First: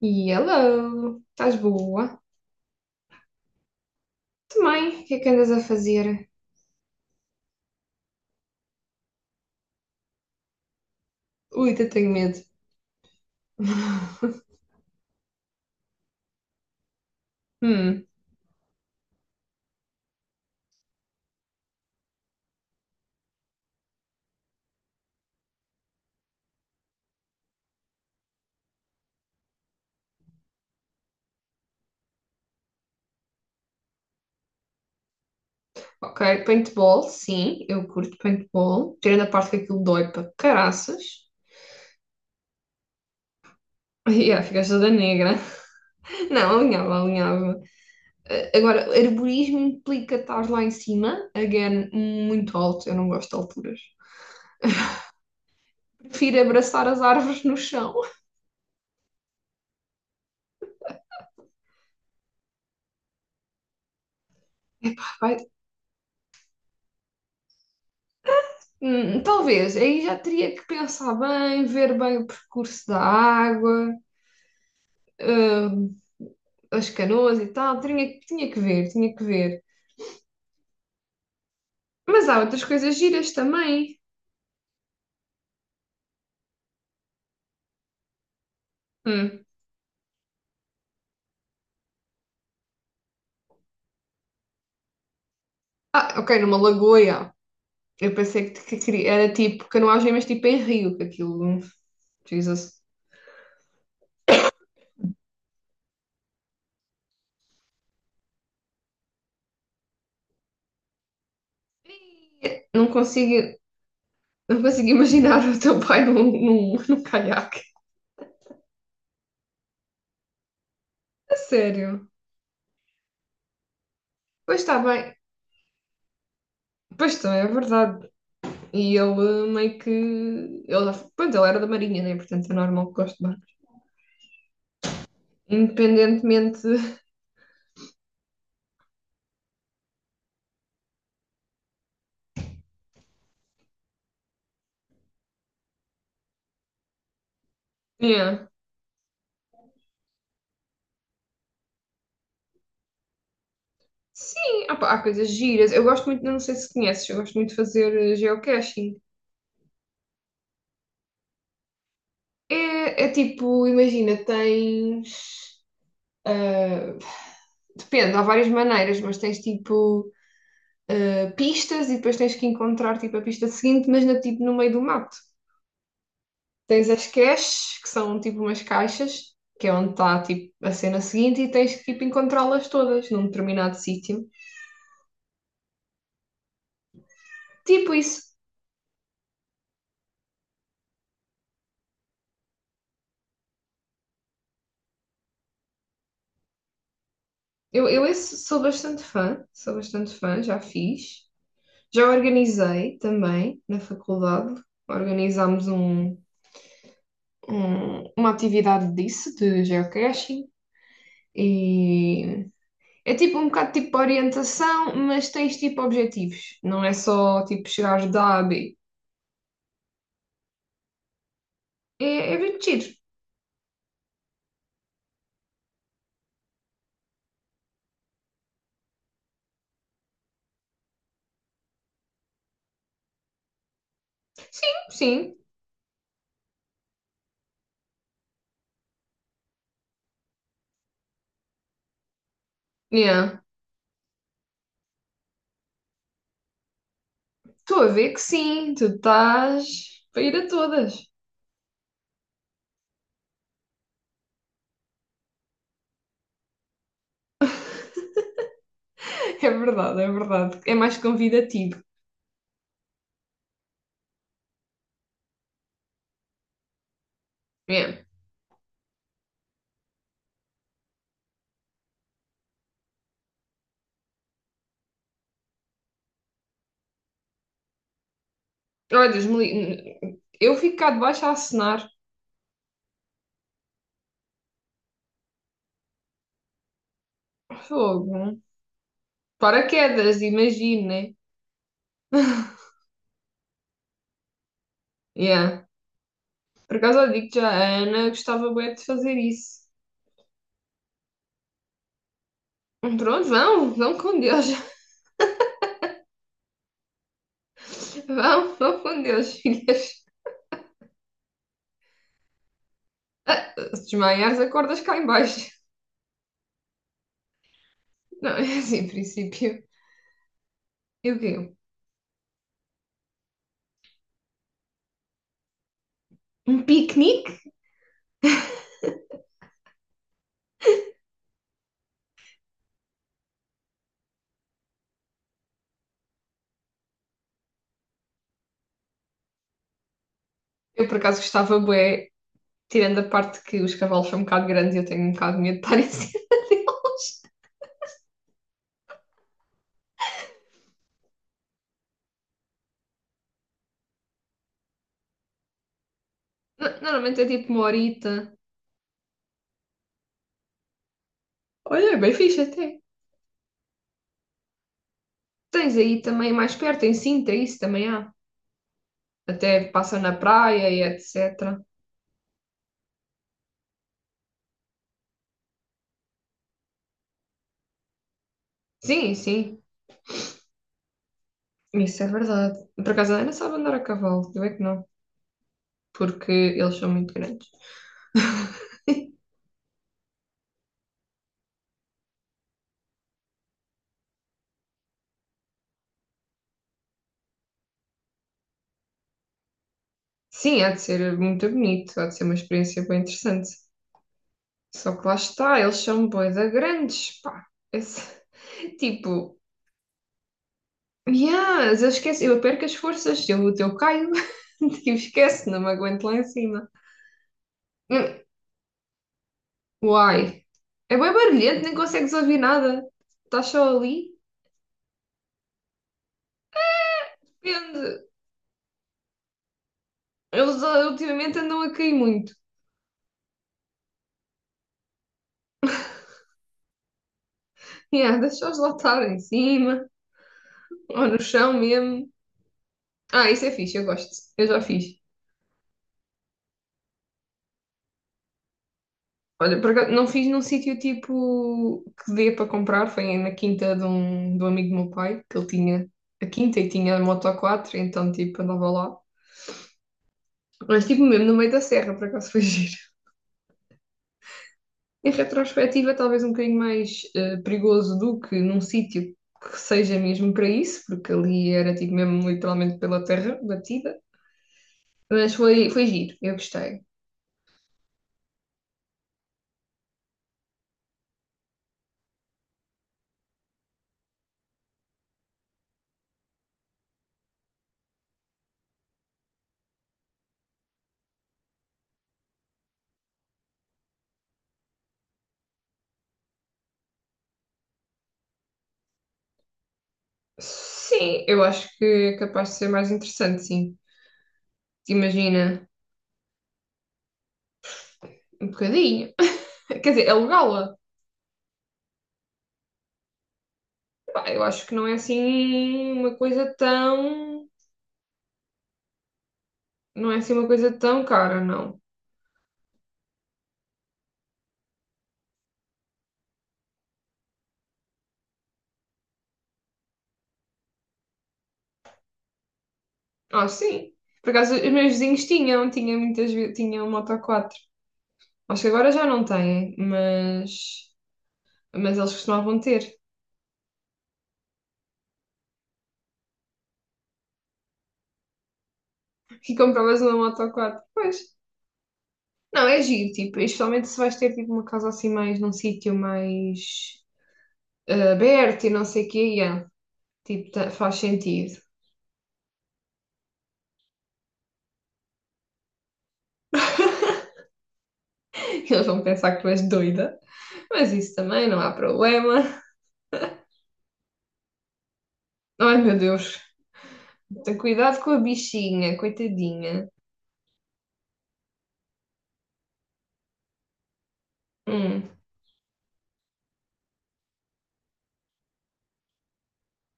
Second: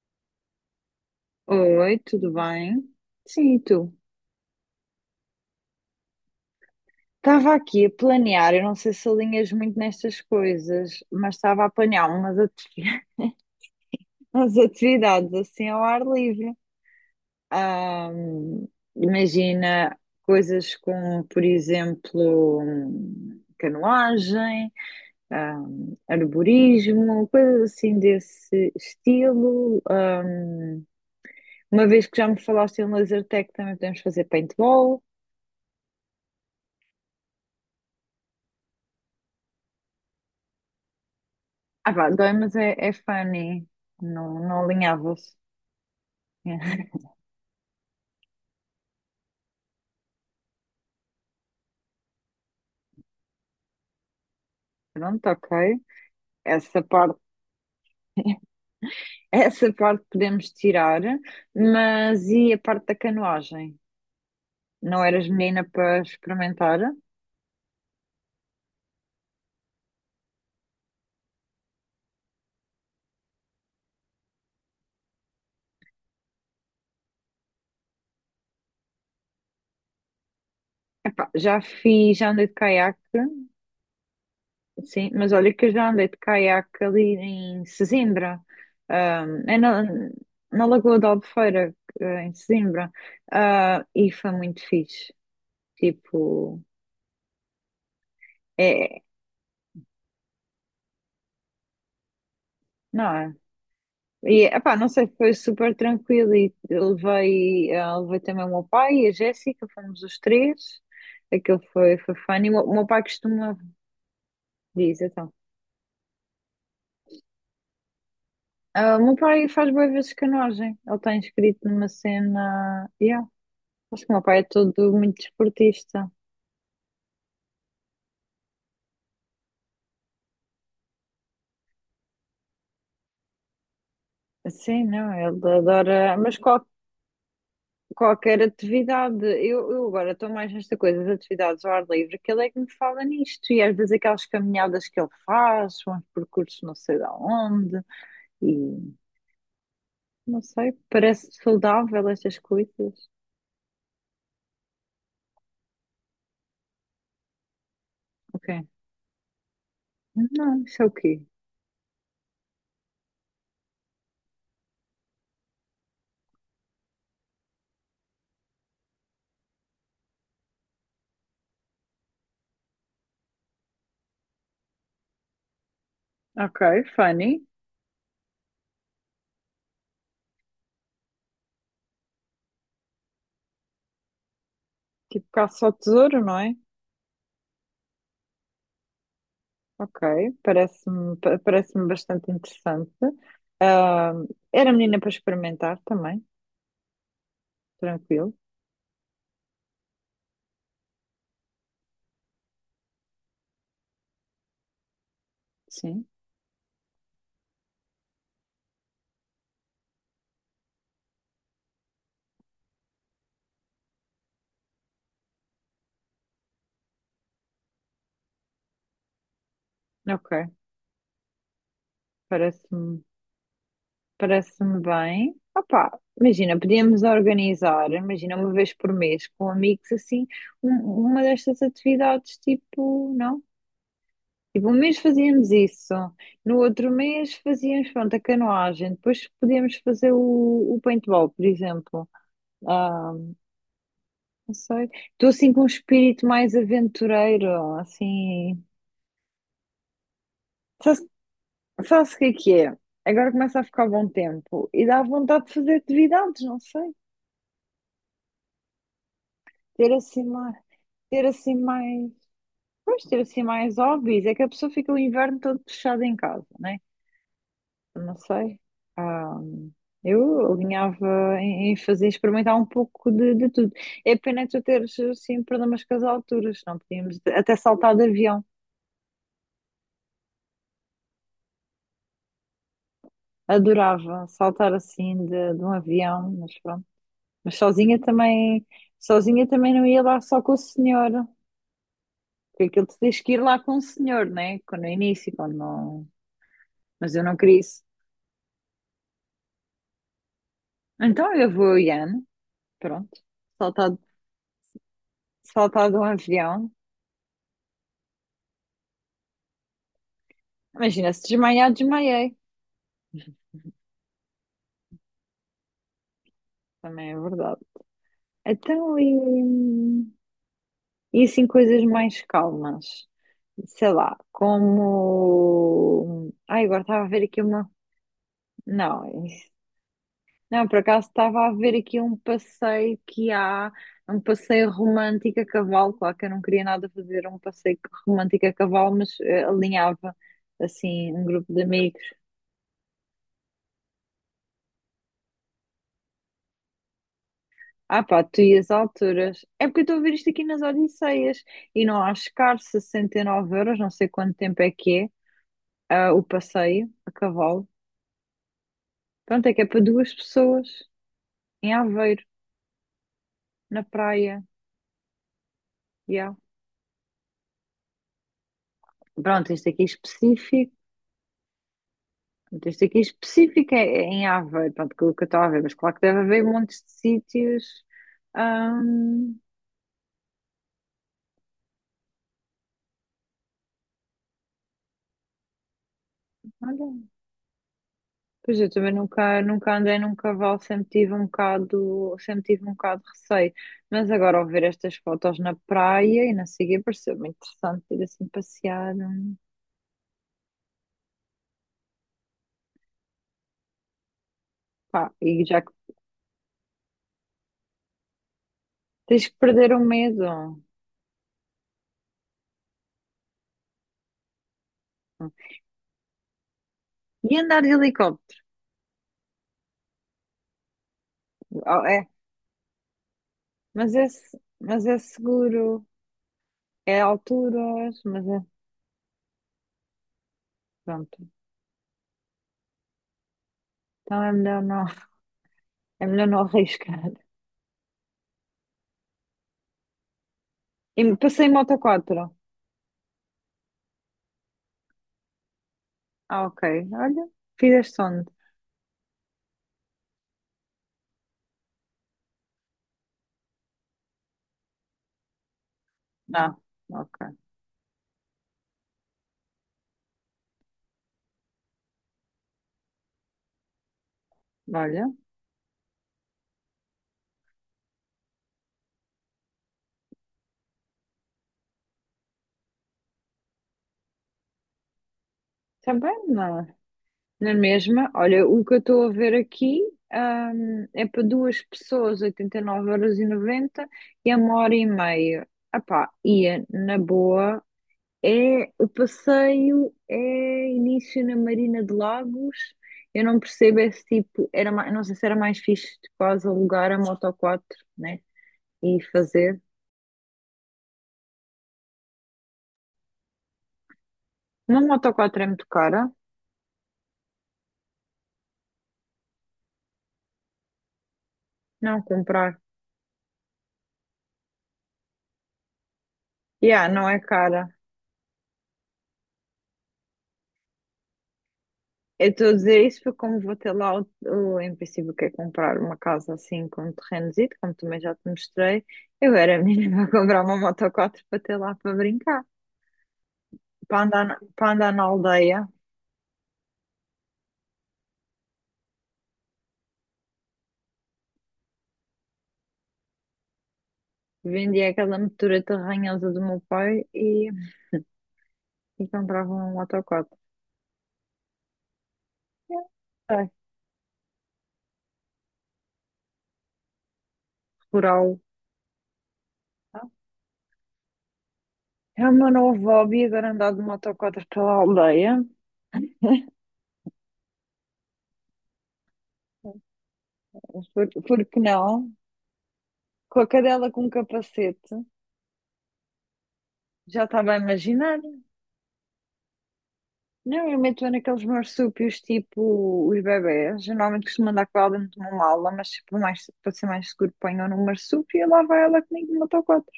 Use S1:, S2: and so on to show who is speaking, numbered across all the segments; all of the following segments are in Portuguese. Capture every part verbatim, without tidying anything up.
S1: Hello, estás
S2: Oi,
S1: boa?
S2: tudo bem? Sim, e tu?
S1: Também, o que é que andas a fazer?
S2: Estava aqui a planear, eu não sei se alinhas muito nestas coisas, mas estava a
S1: Ui, até
S2: planear
S1: tenho
S2: umas,
S1: medo.
S2: ati- umas atividades assim ao ar livre.
S1: Hum,
S2: Ahm, imagina coisas como, por exemplo, hum, canoagem, ahm, arborismo, coisas assim desse estilo. Ahm, uma vez que já me falaste em laser tag, também podemos fazer paintball.
S1: ok, paintball, sim, eu curto paintball. Tirando a parte que aquilo dói para caraças.
S2: Ah, vá, dói, mas é, é funny. Não,
S1: Yeah,
S2: não
S1: ficaste toda
S2: alinhava-se.
S1: negra. Não, alinhava, alinhava. Eh, Agora, arborismo implica estar lá em cima, again, muito alto, eu não gosto de alturas.
S2: Pronto, ok.
S1: Prefiro
S2: Essa
S1: abraçar as
S2: parte,
S1: árvores no chão.
S2: essa parte podemos tirar, mas e a parte da canoagem?
S1: Epá,
S2: Não eras
S1: vai-
S2: menina para experimentar?
S1: hum, talvez, aí já teria que pensar bem, ver bem o percurso da água. ah, as canoas e tal, tinha, tinha que ver, tinha que ver.
S2: Epá, já fiz,
S1: Mas
S2: já
S1: há
S2: andei de
S1: outras coisas
S2: caiaque,
S1: giras também.
S2: sim, mas olha que eu já andei de caiaque ali em Sesimbra, ah,
S1: Hum.
S2: é na, na Lagoa da Albufeira, eh, em Sesimbra. Ah, e foi muito fixe.
S1: Ah, ok, numa
S2: Tipo,
S1: lagoa, já. Eu pensei que, que
S2: é,
S1: queria- era tipo canoagem, mas tipo em rio, que aquilo. Hum, Jesus.
S2: não é? E, epá, não sei, foi super tranquilo e eu levei, eh, levei também o meu pai e a Jéssica, fomos os três, aquilo foi, foi fun, e o meu o meu
S1: Não
S2: pai
S1: consigo,
S2: costuma,
S1: não consigo
S2: diz então.
S1: imaginar o teu pai num, num, num caiaque.
S2: Ah, o meu pai faz boas vezes canoagem, ele está
S1: A
S2: inscrito numa
S1: sério.
S2: cena, yeah. Acho que o meu pai é
S1: Pois está
S2: todo
S1: bem.
S2: muito desportista,
S1: Pois está, é verdade. E ele eh, meio que. Ele, já- pronto, ele era da Marinha, né? Portanto é normal que goste de barco.
S2: assim não, ele adora, mas qual-
S1: Independentemente.
S2: qualquer atividade, eu, eu agora estou mais nesta coisa, as atividades ao ar livre, que ele é que me fala nisto, e às vezes aquelas caminhadas que ele faz, uns percursos não sei de onde.
S1: Yeah.
S2: E não sei, parece saudável estas coisas.
S1: Sim, ah pá, há coisas giras. Eu gosto muito, não sei se conheces, eu gosto muito de fazer eh,
S2: Ok.
S1: geocaching.
S2: Não, isso é o quê?
S1: É, é tipo, imagina, tens. eh, Depende, há várias maneiras, mas tens tipo eh, pistas e depois tens que encontrar tipo a pista seguinte, mas na, tipo, no meio do mato.
S2: Ok,
S1: Tens as
S2: funny.
S1: caches, que são tipo umas caixas, que é onde está tipo a cena seguinte, e tens que tipo encontrá-las todas num determinado sítio.
S2: Tipo caça ao tesouro, não é?
S1: Tipo isso.
S2: Ok, parece-me pa- parece-me bastante interessante. Ah, era menina para experimentar também,
S1: Eu, eu
S2: tranquilo.
S1: esse sou bastante fã, sou bastante fã, já fiz. Já organizei também na faculdade, organizámos
S2: Sim.
S1: um, um- uma atividade disso, de geocaching, e é tipo um bocado tipo orientação, mas tens tipo objetivos, não é só tipo chegares da A a B.
S2: Ok,
S1: É, é bem giro.
S2: parece-me parece-me bem. Opá, imagina, podíamos organizar, imagina, uma vez por mês com amigos assim, um- uma destas atividades, tipo, não? Tipo, um mês
S1: Sim,
S2: fazíamos isso, no outro mês fazíamos, pronto, a canoagem, depois podíamos fazer o, o paintball, por exemplo. Ah,
S1: yeah.
S2: não sei. Estou assim com um espírito mais aventureiro,
S1: Estou a ver que
S2: assim.
S1: sim, tu estás para ir a todas.
S2: Sabe- Sabe-se o que é que é? Agora começa a ficar bom tempo e dá vontade de fazer atividades, não sei.
S1: É
S2: Ter
S1: verdade, é
S2: assim
S1: verdade.
S2: mais,
S1: É mais
S2: ter assim
S1: convidativo.
S2: mais, pois, ter assim mais hobbies. É que a pessoa fica o inverno todo fechada em casa, né?
S1: Yeah.
S2: Não sei. Ah, eu alinhava em, em fazer, experimentar um pouco de, de tudo. É pena tu teres, assim, problemas com as alturas, não podíamos até saltar de avião.
S1: Olha, Deus me li- eu fico cá debaixo a acenar.
S2: Adorava saltar assim de, de um avião, mas pronto. Mas sozinha
S1: Fogo.
S2: também, sozinha também não ia lá
S1: Paraquedas,
S2: só com o
S1: imagino,
S2: senhor,
S1: né?
S2: porque aquilo tu tens que ir lá com o senhor, né? Quando no início, quando
S1: Yeah.
S2: não.
S1: Por acaso, eu
S2: Mas eu
S1: digo
S2: não
S1: já,
S2: queria
S1: a
S2: isso.
S1: Ana gostava bem de fazer isso.
S2: Então eu vou, Ian, pronto,
S1: Pronto, vão,
S2: saltar,
S1: vão com Deus.
S2: saltar de um avião.
S1: Vão, vão com Deus, filhas.
S2: Imagina, se desmaiar, desmaiei.
S1: Ah, se desmaiares, acordas cá em baixo.
S2: Também é verdade.
S1: Não, é assim, em
S2: Então,
S1: princípio.
S2: e,
S1: E o
S2: e
S1: quê?
S2: assim, coisas mais calmas. Sei lá, como. Ai,
S1: Um
S2: agora estava a ver
S1: piquenique?
S2: aqui uma. Não, isso- não, por acaso estava a ver aqui um passeio que há, um passeio romântico a cavalo. Claro que eu não queria nada fazer um passeio romântico a cavalo, mas eh, alinhava
S1: Eu, por
S2: assim
S1: acaso,
S2: um grupo
S1: gostava
S2: de amigos.
S1: bué, tirando a parte que os cavalos são um bocado grandes e eu tenho um bocado de medo de estar em cima.
S2: Ah pá, tu e as alturas. É porque eu estou a ver isto aqui nas Odisseias e não há escasso, sessenta e nove euros, não sei quanto tempo é que é. Ah, o passeio a
S1: Normalmente é tipo uma
S2: cavalo.
S1: horita.
S2: Pronto, é que é para duas pessoas em
S1: Olha, é bem
S2: Aveiro,
S1: fixe até.
S2: na praia.
S1: Tens aí também
S2: Yeah.
S1: mais perto, em Sintra, isso também há.
S2: Pronto,
S1: Até
S2: este aqui
S1: passa na praia
S2: específico.
S1: e etecetera.
S2: Pronto, este aqui específico é é em Aveiro, pronto, que eu que eu estou a ver, mas claro que deve haver montes de sítios.
S1: Sim,
S2: Ahm,
S1: sim, isso é verdade. Por acaso a Ana sabe andar a cavalo, eu é que não, porque eles
S2: olha,
S1: são muito grandes.
S2: pois eu também nunca, nunca andei num cavalo, sempre tive um bocado, sempre tive um bocado de receio. Mas agora ao ver estas fotos na praia e na seguir pareceu-me interessante ir assim passear.
S1: Sim, há de ser muito bonito, há de ser uma experiência bem interessante. Só que
S2: Pá,
S1: lá
S2: e
S1: está,
S2: já que
S1: eles são bué da grandes, pá. Esse- tipo,
S2: tens que perder o medo.
S1: yes, eu esqueço, eu perco as forças, eu, eu caio, tipo, esquece, não me aguento lá em cima.
S2: E andar de
S1: Hum,
S2: helicóptero?
S1: Uai, é bem barulhento, nem
S2: Oh, é,
S1: consegues ouvir nada. Estás só
S2: mas é,
S1: ali.
S2: se- mas é seguro, é alturas,
S1: Depende.
S2: mas é.
S1: Eles ah,
S2: Pronto.
S1: ultimamente andam a cair muito.
S2: Então é melhor não, é melhor não arriscar.
S1: Yeah, deixa-os lá estar em cima,
S2: E
S1: ou no
S2: passei
S1: chão
S2: em moto
S1: mesmo.
S2: quatro.
S1: Ah, isso é fixe, eu gosto. Eu já fiz.
S2: Ah, ok. Olha, fizeste onde?
S1: Olha, por acaso, não fiz num sítio tipo que dê para comprar, foi na quinta de um, de um amigo do meu pai, que ele tinha a
S2: Não.
S1: quinta e tinha a
S2: Ok.
S1: Moto quatro, então tipo andava lá. Mas tipo mesmo no meio da serra, por acaso foi giro.
S2: Olha,
S1: Em retrospectiva, talvez um bocadinho mais eh, perigoso do que num sítio que seja mesmo para isso, porque ali era tipo mesmo literalmente pela terra batida. Mas foi, foi giro,
S2: também
S1: eu
S2: não.
S1: gostei.
S2: É. Na mesma, olha, o que eu estou a ver aqui, hum, é para duas pessoas, oitenta e nove euros e e noventa a uma hora e meia. Ah pá, ia na boa. É, o passeio é início na Marina de Lagos. Eu não percebo esse tipo. Era, ma- não sei se era mais fixe de quase alugar a Moto quatro, né? E fazer.
S1: Sim, eu acho que é capaz de ser mais interessante, sim.
S2: Uma Moto quatro
S1: Imagina,
S2: é muito cara.
S1: um bocadinho. Quer dizer, alugá-la.
S2: Não comprar.
S1: Pá, eu acho que não é assim uma coisa
S2: Yeah, não é
S1: tão.
S2: cara.
S1: Não é assim uma coisa tão cara, não.
S2: Eu estou a dizer isso porque, como vou ter lá, o, o, em princípio, que é comprar uma casa assim com terrenozito, como também já te mostrei, eu era menina a comprar uma Moto quatro para ter lá para brincar,
S1: Ah, sim.
S2: para andar,
S1: Por
S2: na-
S1: acaso,
S2: para
S1: os meus
S2: andar na
S1: vizinhos
S2: aldeia.
S1: tinham, tinham muitas vezes, tinham um Moto quatro. Acho que agora já não têm, mas. Mas eles costumavam ter.
S2: Vendia aquela motoreta ranhosa do meu pai e, e
S1: E
S2: comprava um
S1: compravas uma
S2: motociclo.
S1: Moto quatro, pois. Não, é giro, tipo,
S2: É,
S1: especialmente se vais ter tipo uma casa assim mais num sítio mais
S2: rural.
S1: aberto e não sei o quê, e, ah,
S2: Tá?
S1: tipo, ta- faz sentido.
S2: É o meu novo hobby, agora andar de motociclo pela aldeia.
S1: Eles vão pensar que tu és doida, mas
S2: Por,
S1: isso
S2: por
S1: também não
S2: que
S1: há
S2: não?
S1: problema.
S2: Com a cadela com um capacete.
S1: Ai, meu Deus,
S2: Já estava a
S1: tem cuidado com a
S2: imaginar.
S1: bichinha, coitadinha.
S2: Não, eu meto naqueles marsúpios tipo os bebés. Geralmente costumo andar com ela
S1: Hum,
S2: dentro de uma mala, mas tipo, mais, para ser mais seguro, ponho no marsúpio e lá vai ela comigo de motociclo.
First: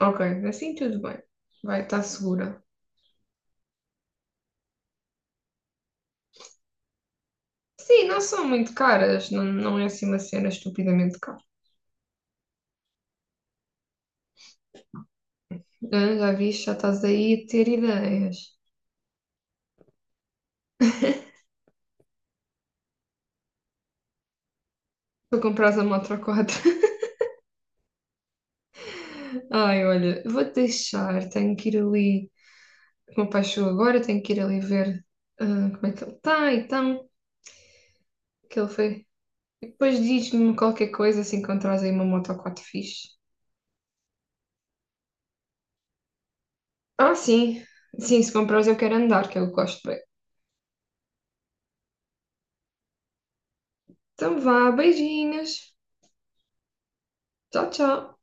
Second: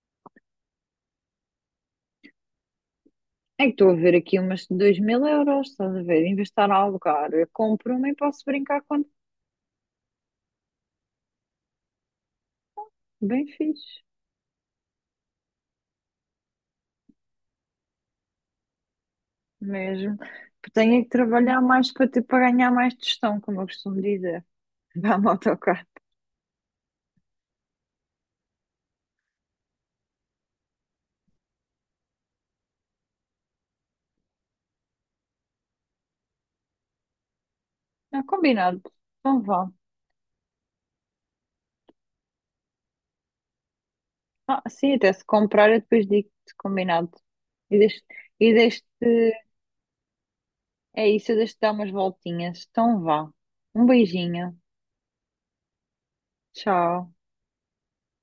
S1: ok, assim tudo bem. Vai, está segura.
S2: É que estou a ver aqui umas de dois mil euros, estás a ver? Em vez de estar a alugar, eu compro
S1: Sim,
S2: uma e
S1: não
S2: posso
S1: são muito
S2: brincar quando
S1: caras, não, não é assim uma cena estupidamente cara.
S2: bem fixe,
S1: Ah, já viste, já estás aí a ter ideias.
S2: mesmo. Porque tenho é que trabalhar mais para ter, para ganhar mais tostão, como eu costumo dizer. Vá
S1: Para comprares a
S2: motocar.
S1: moto a quatro. Ai, olha, vou deixar, tenho que ir ali. O meu pai chegou agora, tenho que ir ali ver ah, como é que ele está, então
S2: Ah,
S1: que ele
S2: combinado.
S1: foi.
S2: Então
S1: E
S2: vá.
S1: depois diz-me qualquer coisa se encontrares aí uma moto quatro fixe.
S2: Ah, sim, até se comprar eu depois digo-te, combinado.
S1: Ah, sim.
S2: E deixo,
S1: Sim, se
S2: e
S1: comprares eu
S2: deixo
S1: quero andar, que eu gosto bem.
S2: é isso, eu deixo-te dar umas voltinhas. Então vá. Um
S1: Então
S2: beijinho.
S1: vá, beijinhos.
S2: Tchau.
S1: Tchau, tchau.